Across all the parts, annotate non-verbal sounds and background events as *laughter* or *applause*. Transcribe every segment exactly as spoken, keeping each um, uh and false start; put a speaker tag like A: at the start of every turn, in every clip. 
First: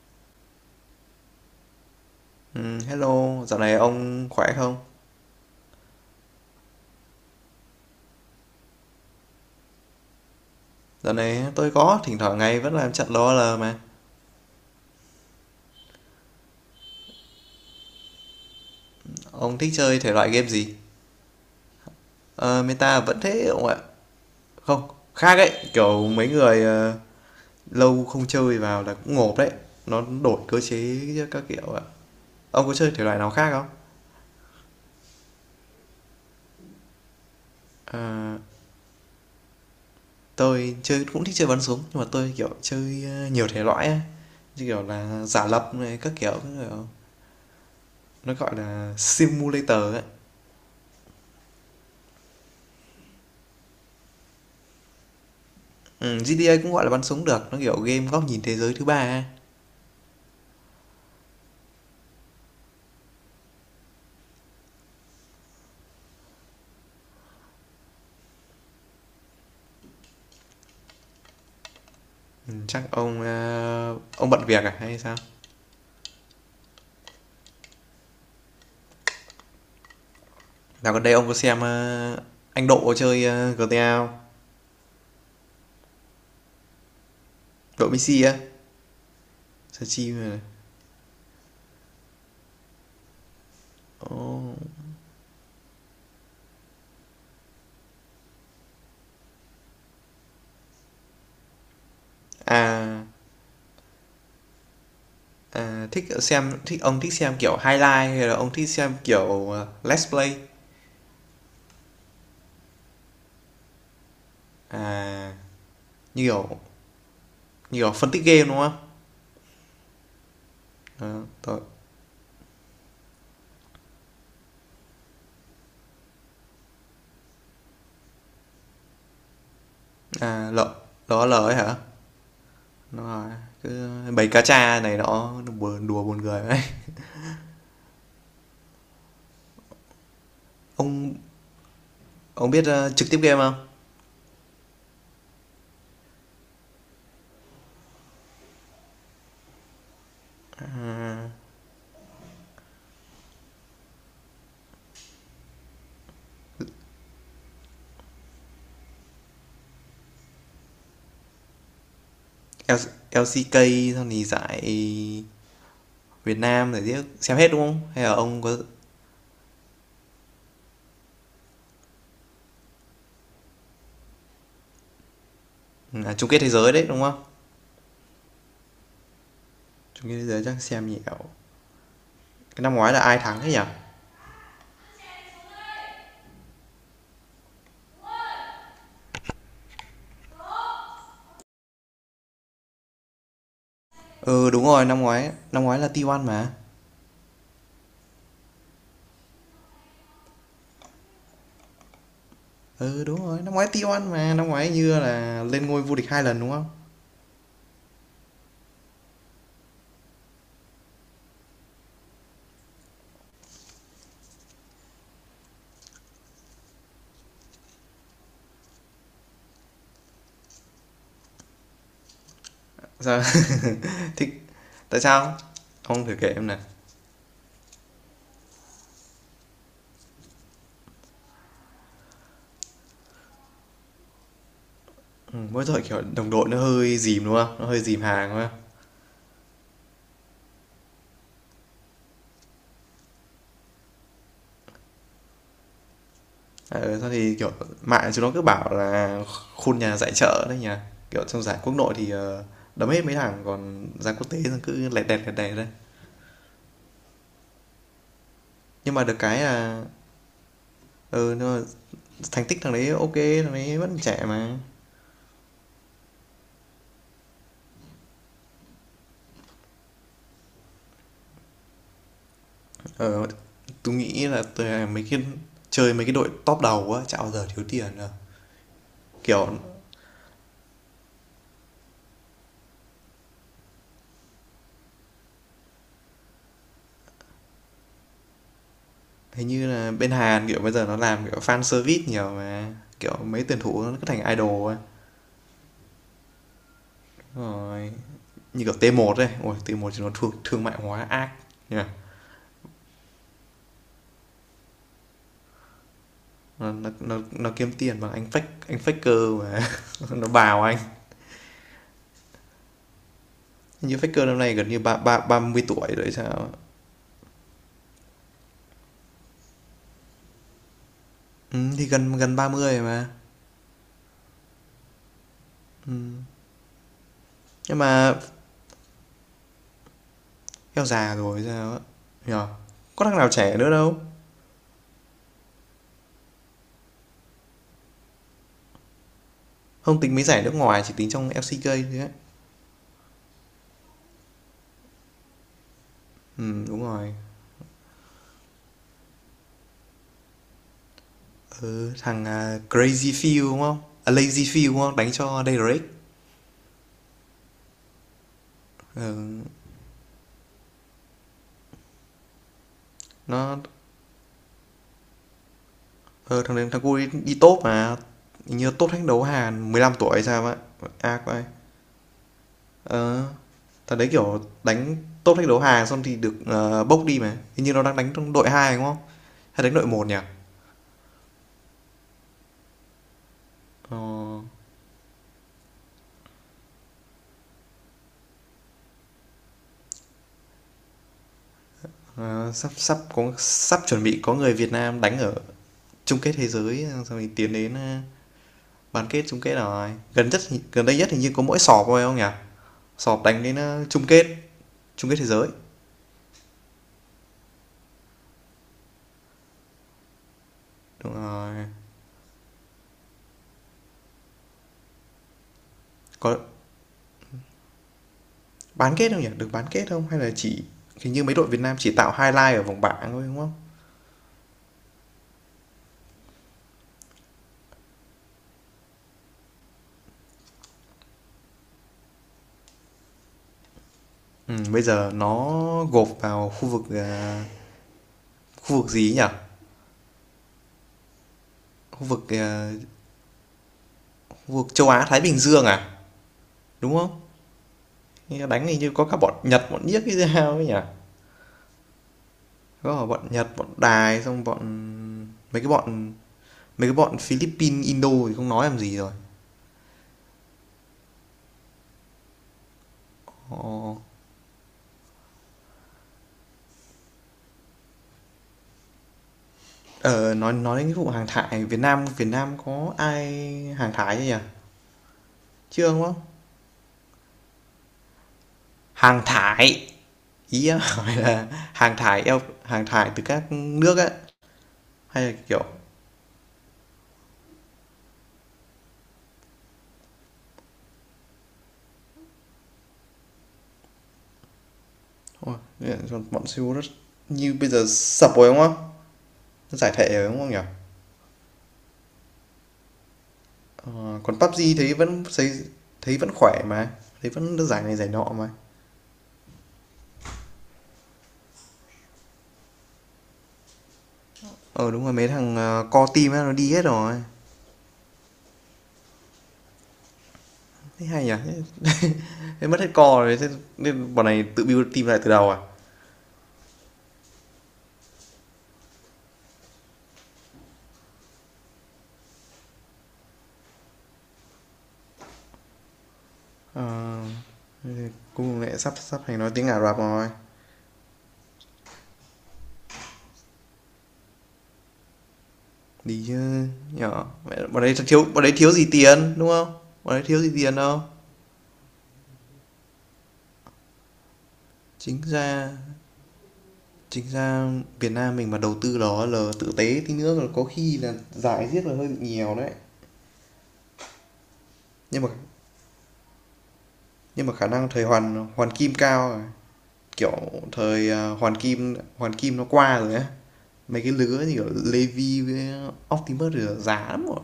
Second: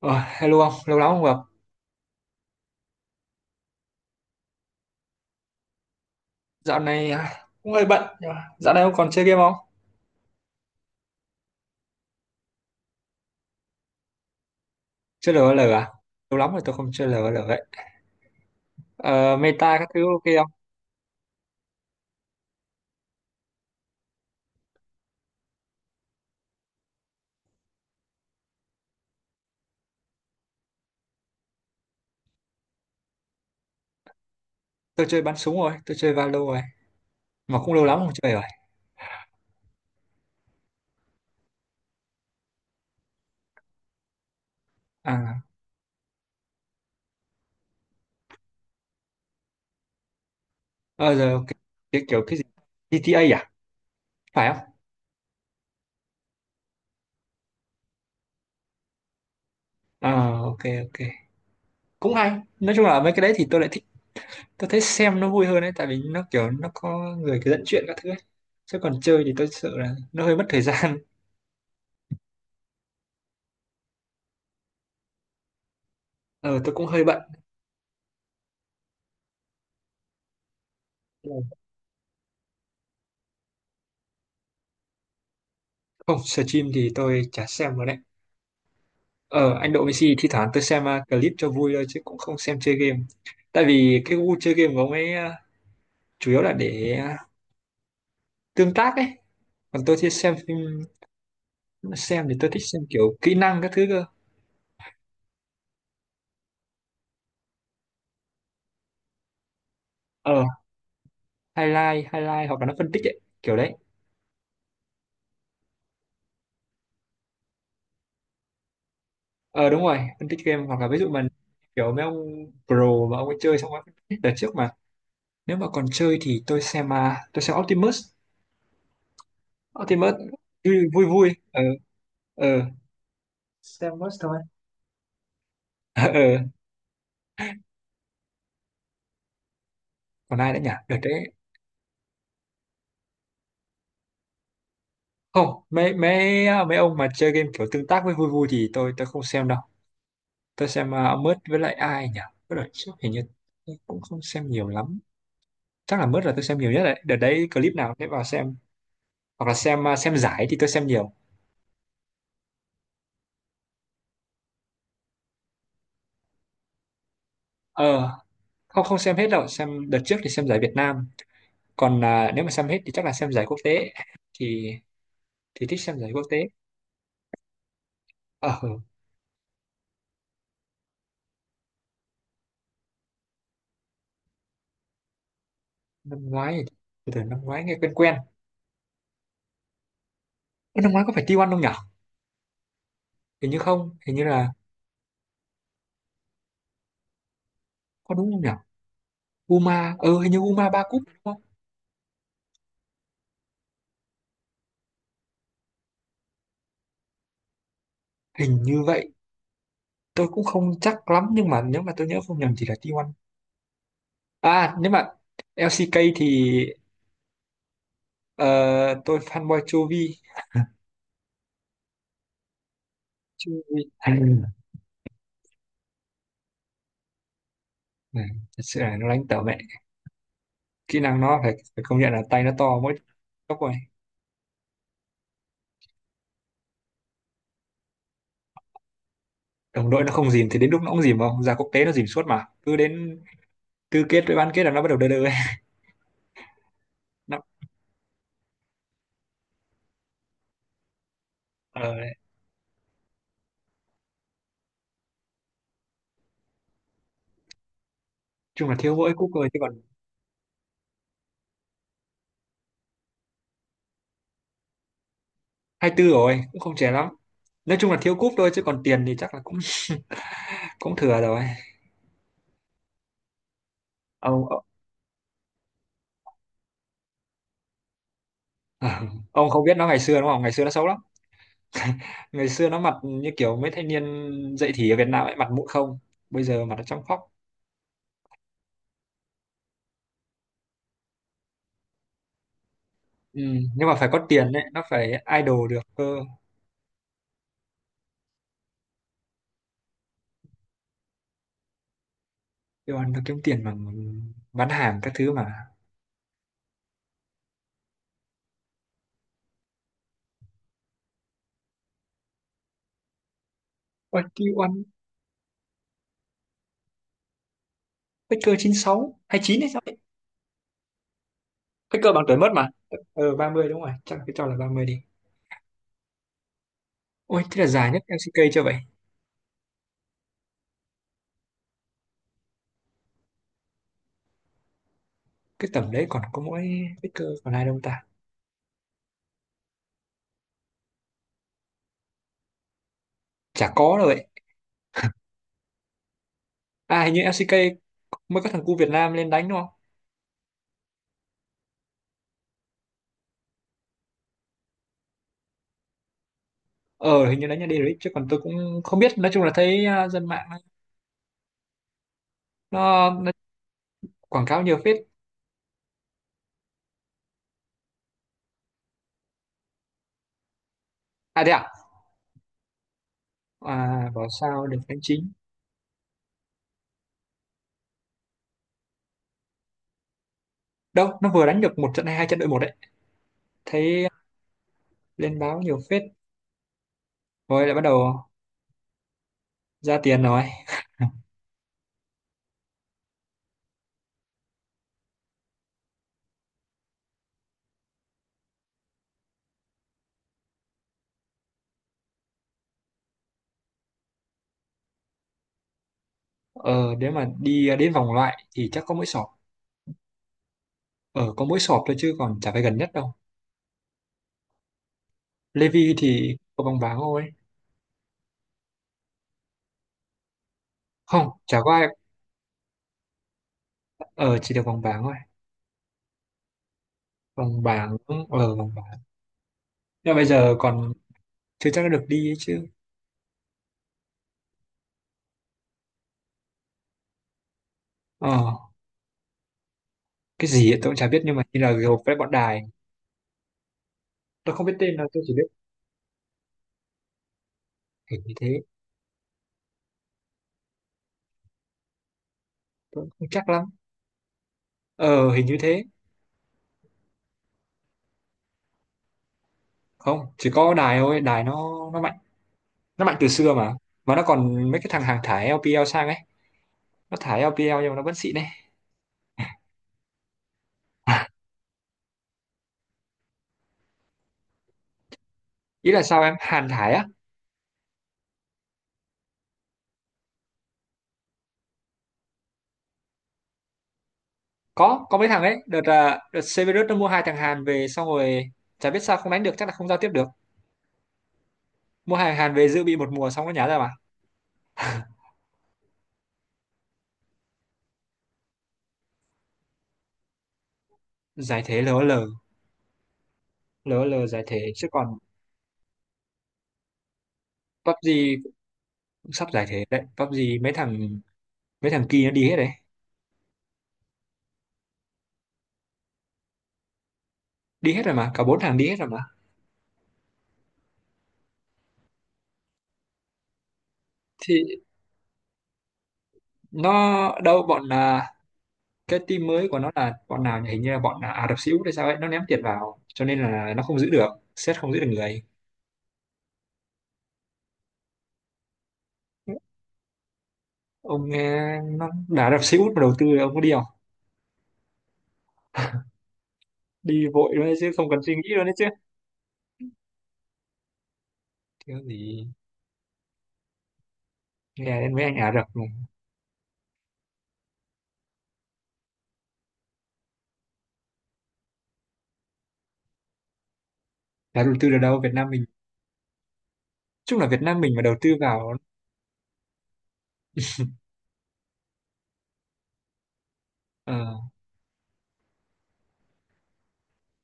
A: Ờ, hello ông, lâu lắm không gặp.
B: Ừm, hello, dạo này ông khỏe không?
A: Dạo này à, cũng hơi bận. Nhưng mà dạo này ông còn chơi game không?
B: Dạo này tôi có, thỉnh thoảng ngày vẫn làm trận LOL mà.
A: Chơi LOL à? Lâu lắm rồi tôi không chơi LOL ấy. Ờ,
B: Ông thích
A: meta các
B: chơi
A: thứ
B: thể
A: ok
B: loại game
A: không?
B: gì? Ờ, Meta vẫn thế ông ạ. Không, khác ấy, kiểu mấy người ờ, lâu không chơi vào là cũng ngộp đấy. Nó đổi cơ chế các kiểu ạ. Ông có chơi thể loại nào khác không?
A: Tôi chơi bắn súng rồi, tôi chơi Valo rồi. Mà cũng lâu lắm không chơi
B: Ờ,
A: rồi.
B: tôi chơi cũng thích chơi bắn súng, nhưng mà tôi kiểu chơi ờ, nhiều thể loại ấy. Như kiểu là
A: À,
B: giả lập này, các kiểu, các kiểu. Nó gọi là simulator ấy.
A: ờ, giờ ok. Cái, kiểu cái gì? giê tê a à? Phải không?
B: Ừm, giê tê a cũng gọi là bắn súng được, nó, kiểu, game góc nhìn thế giới thứ ba ấy.
A: Ờ, ok, ok. Cũng hay. Nói chung là mấy cái đấy thì tôi lại thích. Tôi thấy xem nó vui hơn ấy, tại vì nó kiểu nó có người cứ dẫn chuyện các thứ ấy. Chứ còn chơi thì tôi sợ là nó hơi mất thời gian.
B: Ừ, chắc ông, a, ông bận việc à hay sao?
A: Ờ, tôi cũng hơi bận.
B: Dạo gần đây ông có xem, a, anh Độ chơi, uh, giê tê a, giê tê a không?
A: Không, stream thì tôi chả xem rồi
B: Độ
A: đấy.
B: Messi á,
A: Ờ, anh Độ
B: xem chi
A: Messi
B: mà,
A: thi
B: này.
A: thoảng tôi xem uh, clip cho vui thôi chứ cũng không xem chơi game. Tại vì cái gu chơi game của ông ấy uh, chủ yếu là để uh, tương tác ấy. Còn tôi thì xem phim, xem thì tôi thích xem kiểu
B: À,
A: kỹ năng các thứ cơ.
B: à, thích xem thích ông thích xem, kiểu, highlight hay là ông thích xem, kiểu, ờ, let's play?
A: Ờ, highlight, highlight hoặc là nó phân tích ấy, kiểu đấy.
B: À, như kiểu như kiểu phân tích game, đúng không?
A: Ờ đúng rồi, phân tích game hoặc là ví dụ
B: Ờ,
A: mình
B: tôi
A: kiểu mấy ông pro mà ông ấy chơi xong rồi phân tích đợt trước mà. Nếu mà còn chơi thì tôi xem uh, tôi xem Optimus. Optimus
B: à, L
A: vui vui. Vui.
B: LOL ấy
A: Ờ
B: hả?
A: ờ,
B: Đúng cứ
A: xem Optimus
B: bầy
A: thôi.
B: cá tra này nó đùa
A: *laughs* Ờ
B: đùa buồn
A: ờ,
B: cười vãi.
A: còn ai nữa nhỉ? Đợt
B: Ông
A: đấy
B: Ông biết ờ, trực tiếp game không?
A: không mấy mấy à, mấy ông mà chơi game kiểu tương tác với vui vui thì tôi tôi không xem đâu. Tôi xem uh, ông Mớt với lại ai nhỉ, với lại trước hình như tôi cũng không xem nhiều lắm, chắc là Mớt là tôi xem nhiều nhất đấy. Đợt đấy clip nào để vào xem, hoặc là xem uh, xem giải thì tôi xem nhiều.
B: L- lờ xê ca xong thì giải Việt Nam giải tiếc xem hết đúng không? Hay
A: Ờ
B: là ông có
A: không, không xem hết đâu. Xem đợt trước thì xem giải Việt Nam, còn à, nếu mà xem hết thì chắc là xem giải quốc tế. Thì thì thích xem giải
B: à,
A: quốc
B: chung
A: tế.
B: kết thế giới đấy đúng không?
A: Ờ ừ,
B: Chung kết thế giới chắc xem nhiều. Cái năm ngoái là ai thắng thế nhỉ?
A: năm ngoái thì- từ từ năm ngoái nghe quen quen. Ơ, năm ngoái có phải ti oăn không nhỉ, hình như không, hình như là
B: Ừ đúng rồi, năm ngoái năm ngoái là tê một mà.
A: có đúng không nhỉ. Uma ừ hình như Uma ba cúp đúng không,
B: Ừ đúng rồi, năm ngoái tê oăn mà, năm ngoái như là lên ngôi vô địch hai lần đúng không?
A: hình như vậy. Tôi cũng không chắc lắm nhưng mà nếu mà tôi nhớ không nhầm thì là ti oăn. À nếu mà lờ xê ca thì ờ, tôi fanboy Chovy.
B: Sao?
A: Chovy à,
B: *laughs* Thì tại sao? Ông thử kể em này.
A: này, thật sự là nó đánh tở mẹ. Kỹ năng nó phải, phải công nhận là tay nó to, mỗi tốc rồi.
B: Ừ, mỗi tội kiểu đồng đội nó hơi dìm đúng không? Nó hơi dìm hàng đúng không?
A: Đồng đội nó không dìm thì đến lúc nó cũng dìm. Không ra quốc tế nó dìm suốt mà, cứ đến tứ kết với bán kết là nó bắt đầu đơ đơ *laughs* ấy.
B: Ờ, thôi thì,
A: Nó,
B: kiểu, mạng chúng nó cứ bảo là khuôn nhà giải chợ đấy nhỉ? Kiểu, trong giải quốc
A: ờ,
B: nội thì,
A: đấy.
B: ờ, đấm hết mấy thằng, còn giải quốc tế là cứ lẹt đẹt, lẹt đẹt thôi.
A: Chung là thiếu
B: Nhưng mà
A: mỗi
B: được
A: cúp
B: cái
A: rồi chứ còn.
B: là ừ, nhưng mà thành tích thằng đấy OK, thằng đấy vẫn trẻ mà.
A: Hai tư rồi cũng không trẻ lắm, nói chung là thiếu cúp thôi chứ còn tiền thì chắc là cũng cũng thừa rồi.
B: Ờ, tôi nghĩ là
A: Ông
B: tui mấy cái chơi mấy cái đội top đầu á, chả bao giờ thiếu tiền đâu.
A: *laughs*
B: Kiểu,
A: ông không biết nó ngày xưa đúng không, ngày xưa nó xấu lắm. Ngày xưa nó mặt như kiểu mấy thanh niên dậy thì ở Việt Nam ấy, mặt mũi không, bây giờ mặt nó trong phóc.
B: hình như là bên Hàn, kiểu, bây giờ nó làm, kiểu, fan service nhiều mà. Kiểu,
A: Ừ.
B: mấy tuyển thủ
A: Nhưng
B: nó
A: mà
B: cứ
A: phải có
B: thành
A: tiền đấy
B: idol ấy.
A: nó phải idol được cơ.
B: Rồi, như kiểu tê một đây ôi tê một thì nó thương, thương mại hóa ác nhỉ?
A: Yêu ăn nó kiếm tiền bằng bán hàng các thứ mà.
B: Nó nó nó kiếm tiền bằng anh fake anh faker mà *laughs* nó bào anh. Như
A: Ôi,
B: faker năm nay
A: yêu
B: gần
A: ăn.
B: như ba ba 30 tuổi rồi sao.
A: Faker chín sáu hay chín hay sao ấy.
B: Ừ, thì
A: Faker
B: gần
A: bằng tuổi
B: gần
A: mất mà.
B: ba mươi rồi mà.
A: Ờ ba mươi đúng rồi, chắc là cái cho là ba mươi đi. Ôi thế là
B: Nhưng
A: dài nhất
B: mà
A: eo xi kây chưa vậy.
B: eo già rồi sao á. Nhờ. Có thằng nào trẻ nữa đâu.
A: Cái tầm đấy còn có mỗi Faker, còn ai đâu ta.
B: Không tính mấy giải nước ngoài chỉ tính trong lờ xê ca thôi á.
A: Chả có đâu vậy.
B: Ừ đúng
A: À hình
B: rồi.
A: như lờ xê ca mới có thằng cu Việt Nam lên đánh đúng không?
B: Ừ, thằng à, Crazy feel đúng không? À, Lazy feel đúng không? Đánh cho Dayrake.
A: Ờ hình như đánh nhà đi đấy chứ còn tôi cũng không biết. Nói
B: Ừ,
A: chung là thấy à, dân mạng nó, nó
B: nó
A: quảng cáo nhiều phết.
B: ờ, thằng thằng cu đi, đi top mà. Như top thách đấu Hàn mười lăm tuổi hay sao á. Ác quá.
A: À thế à.
B: Ờ, thằng đấy,
A: À bảo
B: kiểu,
A: sao được
B: đánh
A: đánh chính.
B: top thách đấu Hàn xong thì được, ờ, bốc đi mà. Hình như nó đang đánh trong đội hai đúng không? Hay đánh đội một nhỉ?
A: Đâu nó vừa đánh được một trận hay hai trận đội một đấy.
B: Ờ,
A: Thấy lên báo nhiều phết rồi lại bắt đầu ra tiền rồi. *laughs*
B: ờ, sắp sắp có sắp chuẩn bị có người Việt Nam đánh ở chung kết thế giới xong thì tiến đến, a, bán kết, chung kết rồi. Gần nhất gần đây nhất hình như có mỗi sọp thôi, không nhỉ? Sọp đánh đến, a, chung kết chung kết thế giới.
A: Ờ nếu mà đi à, đến vòng loại thì chắc có mỗi sọp.
B: Đúng
A: Ờ có mỗi
B: rồi.
A: sọp thôi chứ còn chả phải gần nhất đâu. Levi thì
B: Có
A: có vòng bảng thôi.
B: bán kết không nhỉ? Được bán kết không? Hay là chỉ hình như
A: Không
B: mấy đội
A: chả
B: Việt
A: có
B: Nam
A: ai,
B: chỉ tạo highlight ở vòng bảng thôi, đúng không?
A: ờ chỉ được vòng bảng thôi. Vòng bảng. Ờ vòng bảng. Nhưng mà bây giờ còn chưa chắc đã được đi ấy chứ.
B: Ừm, bây giờ nó gộp vào khu vực, à
A: Ờ
B: khu vực gì nhỉ?
A: cái gì ấy, tôi cũng chả biết nhưng mà như là gộp
B: Khu
A: với
B: vực,
A: bọn đài.
B: ờ,
A: Tôi
B: khu
A: không
B: vực
A: biết
B: châu
A: tên đâu,
B: Á Thái
A: tôi chỉ
B: Bình
A: biết
B: Dương à? Đúng không?
A: hình như thế.
B: Đánh hình như có cả bọn Nhật, bọn Nhiếc cái sao ấy nhỉ? Có
A: Tôi
B: cả
A: cũng không
B: bọn
A: chắc
B: Nhật,
A: lắm,
B: bọn Đài xong bọn
A: ờ hình như
B: mấy cái
A: thế.
B: bọn mấy cái bọn Philippines, Indo thì không nói làm gì rồi.
A: Không chỉ có đài thôi, đài nó nó mạnh, nó mạnh từ xưa mà.
B: Ồ.
A: Mà nó còn mấy cái thằng hàng thải lờ pê lờ sang ấy, nó thải eo pi eo nhưng mà nó vẫn xịn đấy.
B: Ờ nói nói đến cái vụ hàng
A: *laughs*
B: thải Việt Nam Việt Nam có ai hàng thải chưa nhỉ? Chưa
A: Ý là
B: đúng không?
A: sao, em Hàn thải á.
B: Hàng thải, ý em *laughs* hỏi là hàng thải eo hàng thải từ các nước ấy
A: có có
B: hay
A: mấy
B: là
A: thằng ấy
B: kiểu.
A: đợt à, đợt Severus nó mua hai thằng Hàn về xong rồi chả biết sao không đánh được, chắc là không giao tiếp được. Mua hai thằng Hàn về dự bị một mùa xong nó nhả ra mà. *laughs*
B: Ôi, bọn Seoul rất như bây giờ sập rồi đúng không? Giải thể rồi, đúng không nhỉ?
A: Giải thể lờ o lờ.
B: Ờ,
A: LOL lờ
B: còn
A: giải thể
B: pi u bi gi
A: chứ
B: thấy
A: còn
B: vẫn thấy thấy vẫn khỏe mà, thấy vẫn được giải này giải
A: pê u bê giê
B: nọ mà.
A: cũng sắp giải thể đấy. pê u bê giê mấy thằng mấy thằng kia nó đi hết đấy.
B: Ờ, đúng rồi, mấy thằng, ờ, core team á, nó đi hết rồi.
A: Đi hết rồi mà, cả bốn thằng đi hết rồi mà.
B: Thấy hay nhỉ? *laughs* Thế mất hết core rồi, thế nên bọn này
A: Thì
B: tự build team lại từ đầu à?
A: nó đâu bọn là, cái team mới của nó là bọn nào nhỉ? Hình như là bọn là Ả Rập Xê Út hay sao ấy, nó ném tiền vào cho nên là nó không giữ được, sét không giữ được người.
B: Ờ, thế cùng lại sắp sắp thành nói tiếng Ả Rập rồi.
A: Ông nghe nó là Ả Rập Xê Út mà đầu tư, ông có đi không.
B: Đi chứ, nhỉ?
A: Đi vội luôn đấy
B: Bọn
A: chứ
B: đấy
A: không cần
B: thiếu
A: suy
B: bọn
A: nghĩ
B: đấy
A: luôn
B: thiếu
A: đấy chứ.
B: gì tiền, đúng không? Bọn đấy thiếu gì tiền đâu.
A: Thiếu gì, nghe đến
B: Chính
A: mấy anh Ả Rập
B: ra
A: mà.
B: Chính ra Việt Nam mình mà đầu tư đó là tự tế tí nữa là có khi là giải riếc là hơi bị nhiều đấy.
A: Đã đầu tư được đâu
B: Nhưng mà
A: Việt Nam mình. Chung là
B: nhưng mà
A: Việt
B: khả
A: Nam
B: năng
A: mình mà
B: thời
A: đầu tư
B: Hoàn Hoàn
A: vào.
B: Kim cao rồi. Kiểu
A: *laughs*
B: thời à, Hoàn Kim Hoàn Kim nó qua rồi á. Mấy cái
A: Ờ,
B: lứa như kiểu Levi với Optimus rồi là lắm rồi.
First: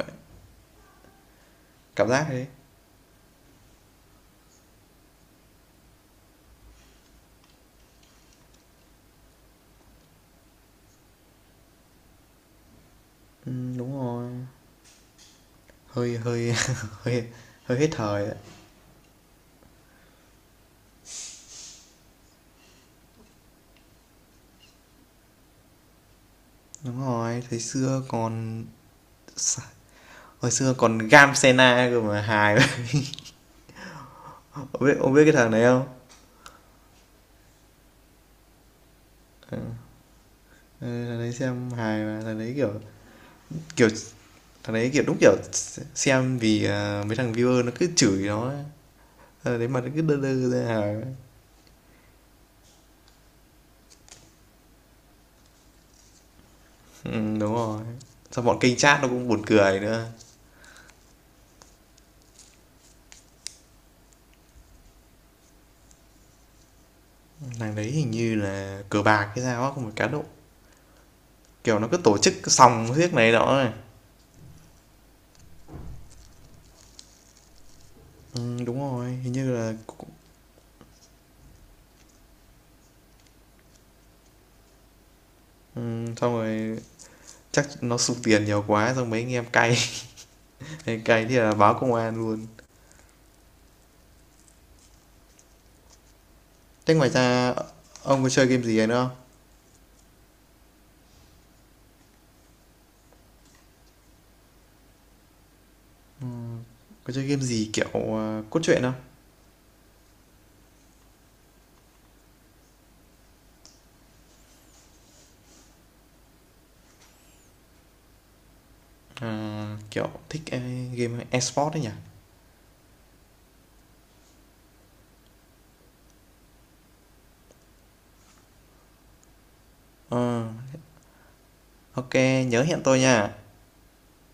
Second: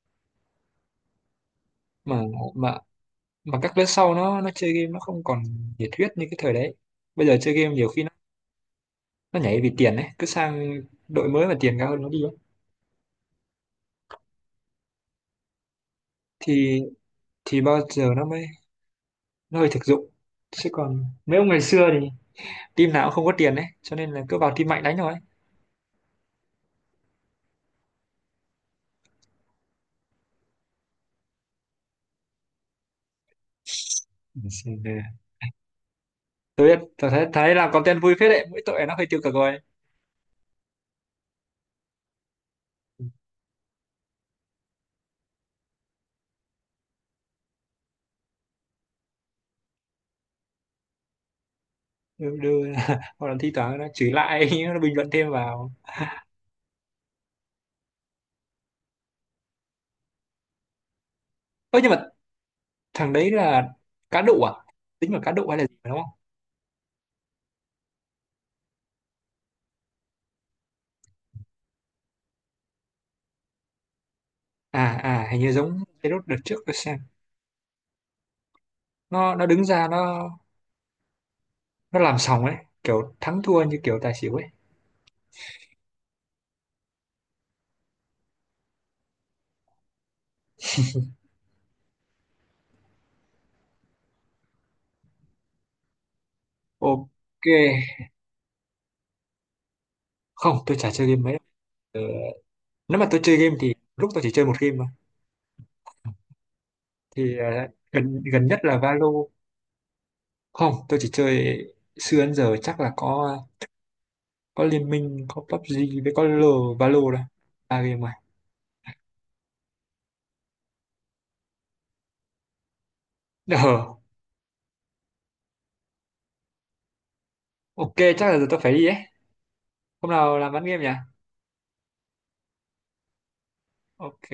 B: Cảm
A: mà
B: giác thế.
A: mà mà các lớp sau nó nó chơi game nó không còn nhiệt huyết như cái thời đấy. Bây giờ chơi game nhiều khi nó nó nhảy vì tiền đấy, cứ sang đội mới mà tiền cao hơn nó đi ấy.
B: Ừ, đúng rồi. Hơi hơi *laughs*
A: thì
B: hơi
A: thì
B: hơi
A: bao
B: hết
A: giờ nó
B: thời đấy.
A: mới, nó hơi thực dụng. Chứ còn mấy ông ngày xưa thì team nào cũng không có tiền đấy, cho nên là cứ vào team mạnh đánh thôi.
B: Đúng rồi, thời xưa còn hồi xưa còn Gam Sena cơ mà hài. *laughs*
A: Ừ,
B: Ông
A: Xin, ờ,
B: biết ông biết cái thằng này không?
A: tôi biết, tôi thấy thấy làm content vui phết đấy, mỗi tội nó hơi tiêu cực
B: Ừ.
A: rồi.
B: Ừ, thằng đấy xem hài mà thằng đấy kiểu kiểu thằng đấy kiểu đúng kiểu xem vì à, mấy thằng viewer nó cứ chửi nó, thằng đấy mà nó cứ đơ đơ ra hài.
A: Đưa, đưa *laughs* hoặc là thi thoảng nó chửi lại, *laughs* nó bình luận thêm vào.
B: Ừ, đúng rồi, xong bọn kênh chat nó cũng buồn cười nữa.
A: Ơ nhưng mà thằng đấy là cá độ à, tính là cá độ hay là gì mà đúng không.
B: Thằng đấy hình như là cờ bạc cái sao á, không phải cá độ. Kiểu nó cứ tổ chức sòng riết này đó này.
A: À à hình như giống cái đốt đợt trước tôi xem,
B: Ừ, đúng rồi hình
A: nó nó
B: như
A: đứng
B: là.
A: ra nó nó làm sòng ấy, kiểu thắng thua như kiểu tài xỉu ấy.
B: Ừ, xong rồi chắc nó sụt tiền nhiều quá xong mấy anh em cay *laughs* cay thì là báo công an luôn. Thế ngoài
A: Ok,
B: ra ông có chơi game gì nữa không?
A: không, tôi chả chơi game mấy. Ờ, nếu mà tôi chơi game thì lúc tôi chỉ chơi một game mà.
B: Có chơi
A: Thì
B: game
A: ờ,
B: gì kiểu,
A: gần
B: ờ,
A: gần nhất
B: cốt
A: là
B: truyện không?
A: Valo. Không, tôi chỉ chơi xưa đến giờ chắc là có có Liên Minh, có pê u bê giê với có L Valo đó. Ba game rồi.
B: Ờ, kiểu thích, ơ, game esports sport nhỉ?
A: Ờ, ok, chắc là giờ tôi phải đi ấy. Hôm nào
B: Ờ,
A: làm bán game nhỉ?
B: ô nhớ hẹn tôi nha.
A: Ok.